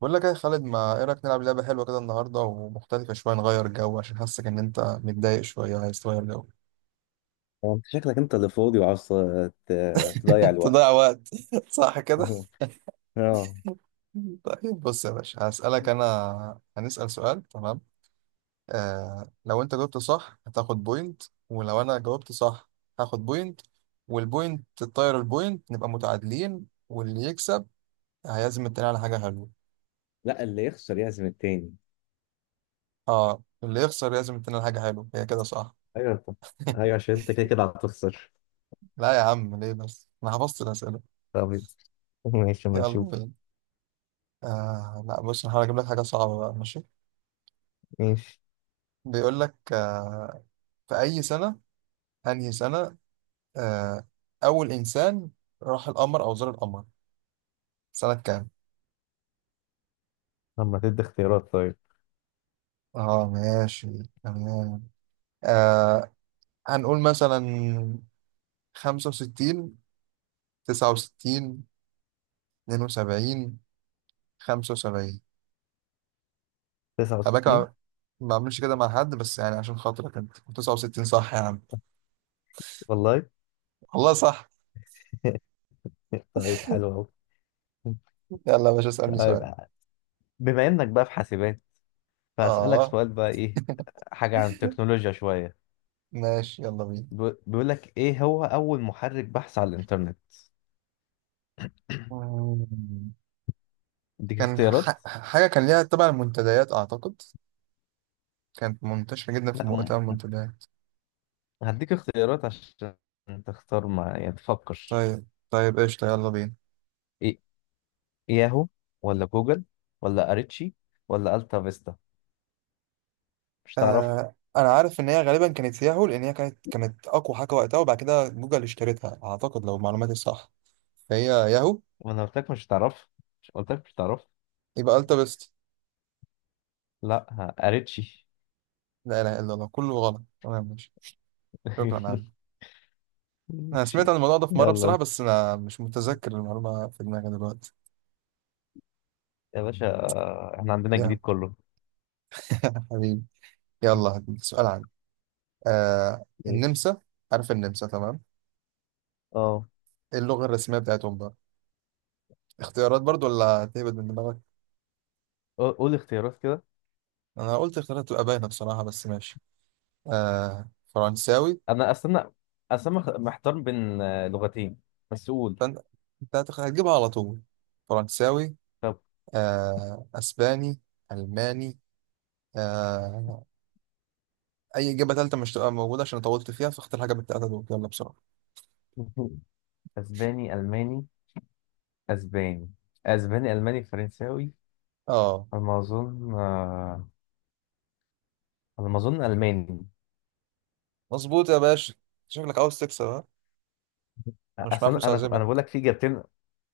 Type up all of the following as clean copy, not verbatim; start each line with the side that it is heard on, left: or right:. right: بقول لك إيه يا خالد، ما ايه رايك نلعب لعبه حلوه كده النهارده ومختلفه شويه، نغير جو عشان حاسك ان انت متضايق شويه عايز تغير جو.
left: هو انت شكلك انت اللي فاضي وعاوز تضيع
right: تضيع
left: الوقت.
right: وقت. صح كده.
left: مهم. اه.
right: طيب بص يا باشا، هسالك، انا هنسال سؤال، تمام؟ لو انت جاوبت صح هتاخد بوينت، ولو انا جاوبت صح هاخد بوينت، والبوينت تطير البوينت، نبقى متعادلين، واللي يكسب هيعزم التاني على حاجه حلوه.
left: لا، اللي يخسر يعزم التاني.
right: اه، اللي يخسر يعزم التاني على حاجه حلوه، هي كده صح.
left: ايوه انت ايوه، عشان انت كده كده هتخسر.
right: لا يا عم، ليه بس؟ انا حفظت الاسئله.
left: طب ماشي اما
right: يلا
left: نشوف.
right: بينا. لا بص، انا هحاول اجيب لك حاجه صعبه بقى، ماشي.
left: ماشي.
right: بيقول لك في اي سنه، انهي سنه، آه اول انسان راح القمر او زار القمر، سنه كام؟
left: اما تدي اختيارات طيب.
right: اه ماشي، تمام. آه هنقول مثلا 65، 69، 72، 75. خلي بالك،
left: 69.
right: ما بعملش كده مع حد، بس يعني عشان خاطرك انت، 69 صح يا عم؟
left: والله.
right: والله صح.
left: طيب حلو قوي.
right: يلا يا باشا اسالني سؤال.
left: طيب بما انك بقى في حاسبات فهسألك
right: اه
left: سؤال بقى ايه، حاجة عن التكنولوجيا شوية.
right: ماشي، يلا
left: بيقول لك ايه هو اول محرك بحث على الانترنت.
right: بينا.
left: اديك
right: كان
left: اختيارات.
right: حاجة كان ليها تبع المنتديات أعتقد، كانت منتشرة جدا في
left: لا،
right: مؤتمر المنتديات.
left: هديك اختيارات عشان تختار، ما يعني تفكر.
right: طيب طيب قشطة، يلا بينا.
left: إيه، ياهو ولا جوجل ولا اريتشي ولا التا فيستا؟ مش تعرفها.
right: آه أنا عارف إن هي غالبا كانت ياهو، لأن هي كانت أقوى حاجة وقتها، وبعد كده جوجل اشترتها أعتقد لو معلوماتي صح، فهي ياهو.
left: وانا قلت لك مش تعرفها. مش قلت لك مش تعرفها؟
right: يبقى ألتا بيست.
left: لا ها، اريتشي.
right: لا إله إلا الله، كله غلط، تمام ماشي. شكرا عم. أنا سمعت
left: ماشي.
right: عن الموضوع ده في مرة
left: يلا
right: بصراحة،
left: انت
right: بس أنا مش متذكر المعلومة في دماغي دلوقتي.
left: يا باشا. احنا عندنا
right: ياهو.
left: الجديد كله.
right: حبيبي. يلا هديك سؤال عن
left: ماشي.
right: النمسا. عارف النمسا؟ تمام.
left: اه.
right: ايه اللغة الرسمية بتاعتهم بقى؟ اختيارات برضو ولا هتهبد من دماغك؟
left: قول قول اختيارات كده.
right: انا قلت اختيارات تبقى باينة بصراحة، بس ماشي. آه، فرنساوي.
left: انا استنى، استنى محتار بين لغتين، بس قول.
right: فانت هتجيبها على طول. فرنساوي،
left: طب.
right: آه، اسباني، الماني، آه، اي اجابة تالتة مش تبقى موجودة عشان طولت فيها، فاختار حاجة من التلاتة دول، يلا بسرعة.
left: اسباني الماني. اسباني. اسباني الماني فرنساوي.
right: اه
left: على ما اظن على ما اظن الماني.
right: مظبوط يا باشا، شكلك عاوز تكسب ها. انا مش
left: اصل
right: معايا فلوس
left: انا انا أنا بقول
right: اعزمك.
left: لك في اجابتين،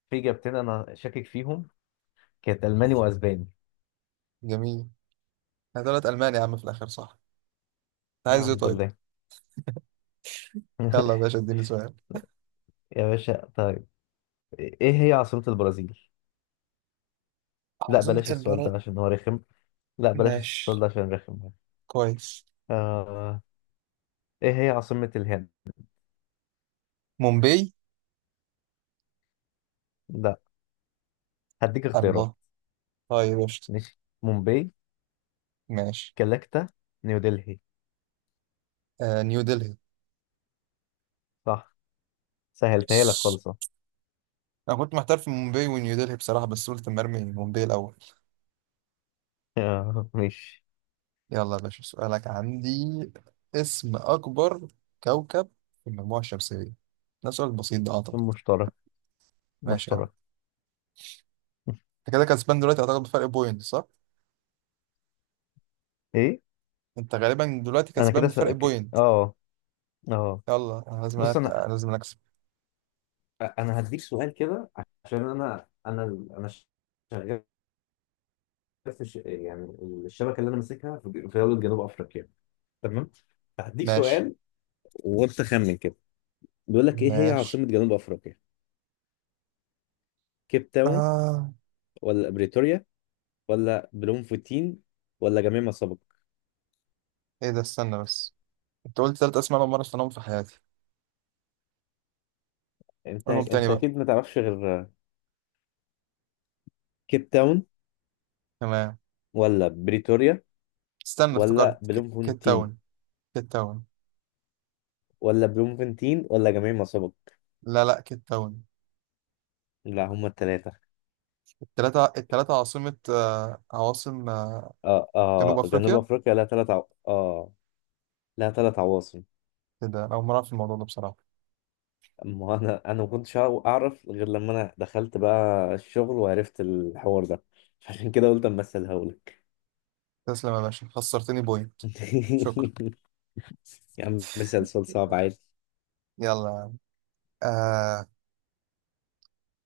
left: في اجابتين انا شاكك فيهم، كانت الماني واسباني.
right: جميل، انا طلعت الماني يا عم في الاخر صح. انت عايز ايه
left: الحمد
right: طيب؟
left: لله.
right: يلا يا باشا اديني سؤال.
left: يا باشا طيب. ايه هي عاصمة البرازيل؟ لا
right: عاصمة
left: بلاش السؤال ده
right: البلد.
left: عشان هو رخم. لا بلاش السؤال
right: ماشي،
left: ده عشان رخم.
right: كويس.
left: آه... ايه هي عاصمة الهند؟
right: مومباي.
left: لا، هديك اختيارات.
right: الله، طيب قشطة.
left: ماشي، مومباي،
right: ماشي.
left: كلكتة، نيودلهي.
right: آه، نيو دلهي.
left: صح. سهلتها لك
right: بس
left: خالص أهو.
right: انا كنت محتار في مومباي ونيو دلهي بصراحة، بس قلت مرمي مومباي الاول.
left: ماشي.
right: يلا يا باشا سؤالك عندي. اسم اكبر كوكب في المجموعة الشمسية، ده سؤال بسيط ده اعتقد.
left: مشترك،
right: ماشي يا عم.
left: مشترك.
right: انت كده كسبان دلوقتي اعتقد بفرق بوينت صح؟
left: ايه؟
right: انت غالبا دلوقتي
left: انا كده
right: كسبان بفرق
left: سأك...
right: بوينت.
left: اه اه.
right: يلا أنا لازم
left: بص،
right: أركع.
left: انا
right: لازم اكسب.
left: انا هديك سؤال كده، عشان انا شغال يعني الشبكه اللي انا ماسكها في دوله جنوب افريقيا، تمام؟ هديك
right: ماشي
left: سؤال وانت خمن كده. بيقول لك ايه هي
right: ماشي.
left: عاصمه جنوب افريقيا؟ كيب تاون
right: آه،
left: ولا بريتوريا ولا بلومفتين ولا جميع ما سبق؟
right: ايه ده، استنى بس، انت قلت ثلاث اسماء انا مرة في حياتي،
left: انت
right: قولهم تاني
left: انت
right: بقى.
left: اكيد ما تعرفش غير كيب تاون.
right: تمام.
left: ولا بريتوريا،
right: استنى
left: ولا
right: افتكرت كيت
left: بلومفونتين
right: تاون. كيت تاون.
left: ولا بلومفونتين ولا جميع ما سبق؟
right: لا لا، كيت تاون.
left: لا هما الثلاثه.
right: التلاتة التلاتة عاصمة، آه، عواصم، آه،
left: اه
right: جنوب
left: اه، جنوب
right: أفريقيا.
left: افريقيا لها ثلاث عو... اه لها ثلاث عواصم.
right: كده أنا أول مرة أعرف الموضوع ده بصراحة.
left: اما انا ما كنتش اعرف غير لما انا دخلت بقى الشغل وعرفت الحوار ده، عشان كده قلت اما اسالها لك.
right: تسلم يا باشا، خسرتني بوينت. شكرا.
left: يا عم مثال، سؤال صعب عادي.
right: يلا، آه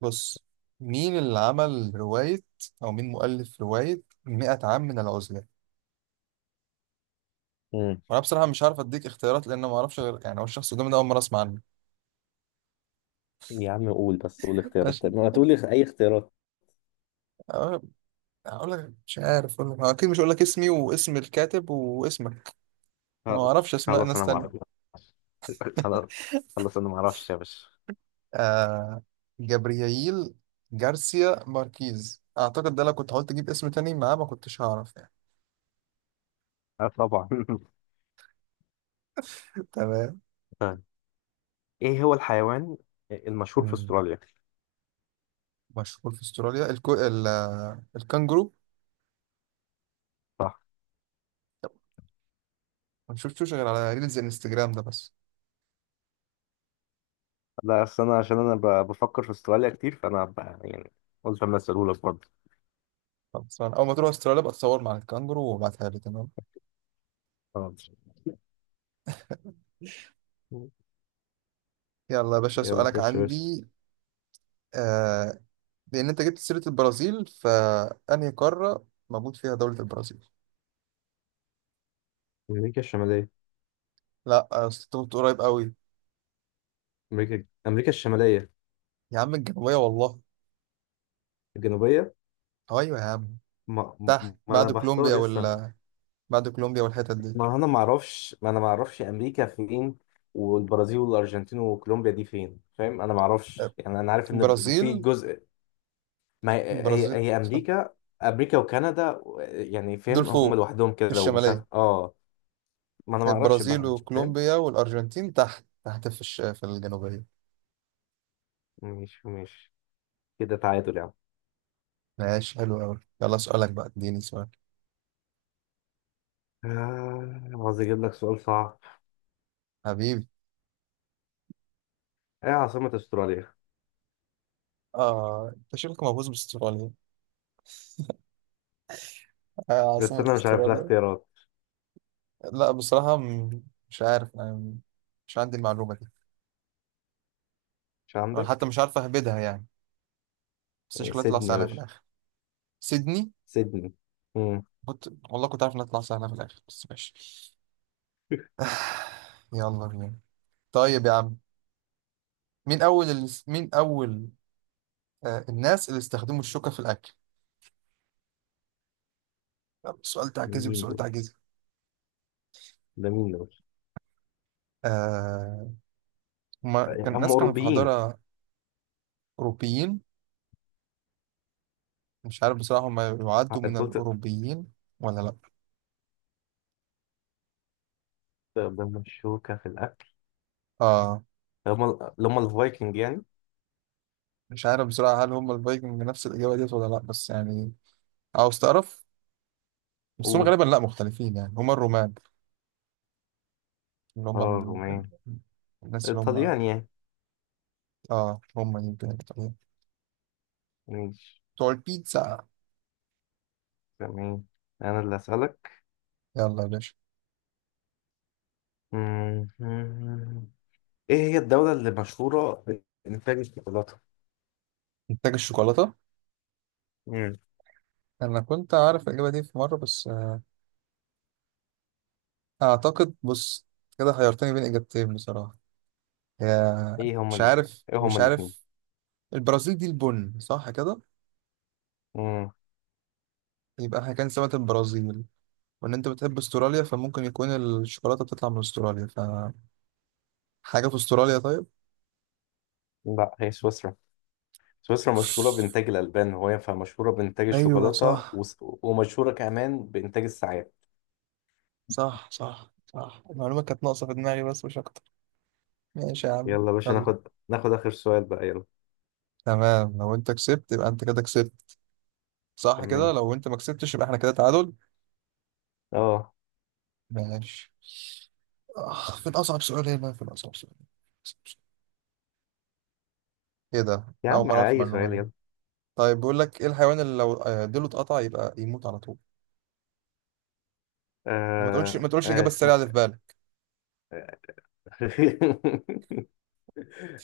right: بص. مين اللي عمل رواية أو مين مؤلف رواية 100 عام من العزلة؟
left: مم.
right: وأنا بصراحة مش عارف أديك اختيارات لأن ما أعرفش، غير يعني هو الشخص قدامي ده أول مرة أسمع عنه.
left: يا عم قول بس، قول اختيارات
right: ماشي.
left: طيب، ما تقولي اي اختيارات.
right: أه، هقول لك مش عارف أقول لك، أكيد مش هقول لك اسمي واسم الكاتب واسمك. أنا ما
left: خلاص
right: أعرفش أسماء
left: خلاص
right: ناس
left: انا ما اعرف.
right: تانية.
left: خلاص خلاص انا ما اعرفش يا باشا.
right: آه، جابرييل جارسيا ماركيز اعتقد، ده لو كنت حاولت اجيب اسم تاني معاه ما كنتش هعرف يعني.
left: اه طبعا.
right: تمام.
left: طيب ايه هو الحيوان المشهور في
right: مم.
left: استراليا؟
right: مشهور في استراليا؟ الكو... ال... آه، الكانجرو. ما شفتوش غير على ريلز الانستجرام ده بس.
left: لا أصل أنا عشان أنا بفكر في استراليا كتير، يعني قلت أما أسألهولك برضه.
right: خلاص، أنا اول ما تروح استراليا بقى تصور مع الكانجرو وابعتها لي، تمام.
left: اه.
right: يلا يا باشا
left: يلا
right: سؤالك
left: خش يا باشا.
right: عندي. آه... لان انت جبت سيرة البرازيل، فانهي قارة موجود فيها دولة البرازيل؟
left: امريكا الشماليه.
right: لا، آه، أصل انت كنت قريب قوي.
left: امريكا الشماليه.
right: يا عم الجنوبية والله.
left: الجنوبيه.
right: ايوه يا عم.
left: ما,
right: تحت
left: ما انا
right: بعد
left: بحتار
right: كولومبيا
left: لسه.
right: وال بعد كولومبيا والحتت دي.
left: ما انا ما اعرفش امريكا فين، والبرازيل والارجنتين وكولومبيا دي فين، فاهم؟ انا ما اعرفش يعني. انا عارف ان في
right: البرازيل.
left: جزء، ما هي هي,
right: البرازيل
left: هي امريكا، امريكا وكندا يعني،
right: دول
left: فاهم؟ هم
right: فوق
left: لوحدهم
right: في
left: كده ومش
right: الشمالية؟
left: عارف، اه. ما انا ما اعرفش
right: البرازيل
left: بقى، فاهم؟
right: وكولومبيا والأرجنتين تحت تحت في في الجنوبية.
left: ماشي ماشي، كده تعادل يعني.
right: ماشي حلو أوي، يلا سؤالك بقى، اديني سؤال.
left: عاوز اجيب لك سؤال صعب.
right: حبيبي.
left: ايه عاصمة استراليا؟
right: آه أنت شكلك مهووس باستراليا. آه،
left: بس
right: عاصمة
left: انا مش عارف لها
right: استراليا.
left: اختيارات.
right: لا بصراحة مش عارف أنا، مش عندي المعلومة دي.
left: مش
right: أنا حتى
left: عندك.
right: مش عارف أهبدها يعني، بس شكلها تطلع
left: سيدني يا
right: سهلة في
left: باشا.
right: الآخر. سيدني.
left: سيدني. مم.
right: كنت والله كنت عارف إنها تطلع سهلة في الآخر، بس ماشي. يلا بينا. طيب يا عم، مين أول، آه، الناس اللي استخدموا الشوكة في الأكل؟ يلا، سؤال تعجزي
left: مين
right: بسؤال
left: دول
right: تعجزي.
left: ده مين دول؟
right: آه، هما كان
left: هم
right: الناس كانوا في
left: اوروبيين.
right: حضارة. أوروبيين. مش عارف بصراحة هما يعدوا من
left: انت قلت
right: الأوروبيين ولا لأ؟
left: ده مشوكة في الاكل.
right: آه،
left: هم اللي هم الفايكنج يعني.
right: مش عارف بصراحة هل هما الفايكنج نفس الإجابة ديت ولا لأ، بس يعني عاوز تعرف، بس هما
left: قول.
right: غالبا لأ، مختلفين يعني، هما الرومان، اللي هما
left: اه، رومان.
right: ال- الناس اللي
left: الطليان
right: هما،
left: يعني.
right: آه هما يمكن
left: ماشي.
right: بتوع البيتزا.
left: تمام، انا اللي اسالك.
right: يلا يا باشا.
left: مم. ايه هي الدولة اللي مشهورة بانتاج الشوكولاتة؟
right: إنتاج الشوكولاتة.
left: مم.
right: انا كنت عارف الاجابه دي في مره، بس آه، اعتقد بص، كده حيرتني بين اجابتين بصراحه. يا
left: ايه هما
right: مش
left: اللي
right: عارف
left: ايه هما
right: مش
left: الاتنين؟
right: عارف. البرازيل دي البن صح كده، يبقى احنا كان سمكه البرازيل، وان انت بتحب استراليا فممكن يكون الشوكولاته بتطلع من استراليا، فحاجه في استراليا طيب.
left: لا هي سويسرا. سويسرا مشهورة بإنتاج الألبان، وهي فمشهورة بإنتاج
right: ايوه
left: الشوكولاتة،
right: صح،
left: ومشهورة كمان بإنتاج الساعات.
right: صح المعلومه كانت ناقصه في دماغي بس مش اكتر. ماشي يا عم.
left: يلا يا باشا
right: يلا،
left: ناخد آخر سؤال بقى، يلا.
right: تمام، لو انت كسبت يبقى انت كده كسبت صح كده،
left: تمام.
right: لو انت ما كسبتش يبقى احنا كده تعادل.
left: اه.
right: ماشي. آه، فين أصعب سؤال هنا، فين أصعب سؤال. إيه ده،
left: يا
right: أنا أول
left: عم
right: مرة أعرف
left: أي
right: المعلومة
left: سؤال
right: دي.
left: يلا.
right: طيب بيقول لك إيه الحيوان اللي لو، آه، ديله اتقطع يبقى يموت على طول؟ وما تقولش ما تقولش الإجابة
left: اسمه.
right: السريعة اللي في بالك.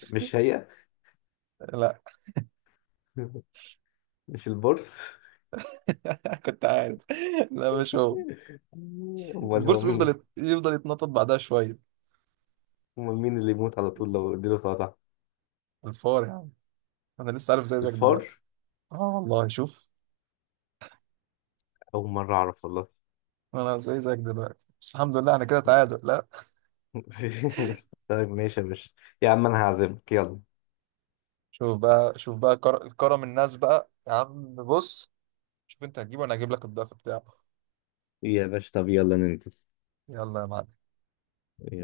left: مش هي؟
right: لا
left: مش البورس؟
right: كنت عارف، لا مش هو.
left: أمال هو
right: البورس
left: مين؟
right: يفضل يتنطط بعدها شوية.
left: أمال مين اللي يموت على طول لو اديله سلطة؟
right: الفار يا عم، أنا لسه عارف زي زيك دلوقتي.
left: الفار؟
right: آه والله شوف.
left: أول مرة أعرف والله.
right: أنا زي زيك دلوقتي، بس الحمد لله أنا كده تعادل، لا.
left: طيب ماشي يا باشا. يا عم أنا هعزمك يلا.
right: شوف بقى شوف بقى، كرم الناس بقى يا عم، بص، شوف أنت هتجيبه وأنا هجيب لك الضعف بتاعه.
left: يا باشا، طب يلا ننزل.
right: يلا يا معلم.
left: يلا.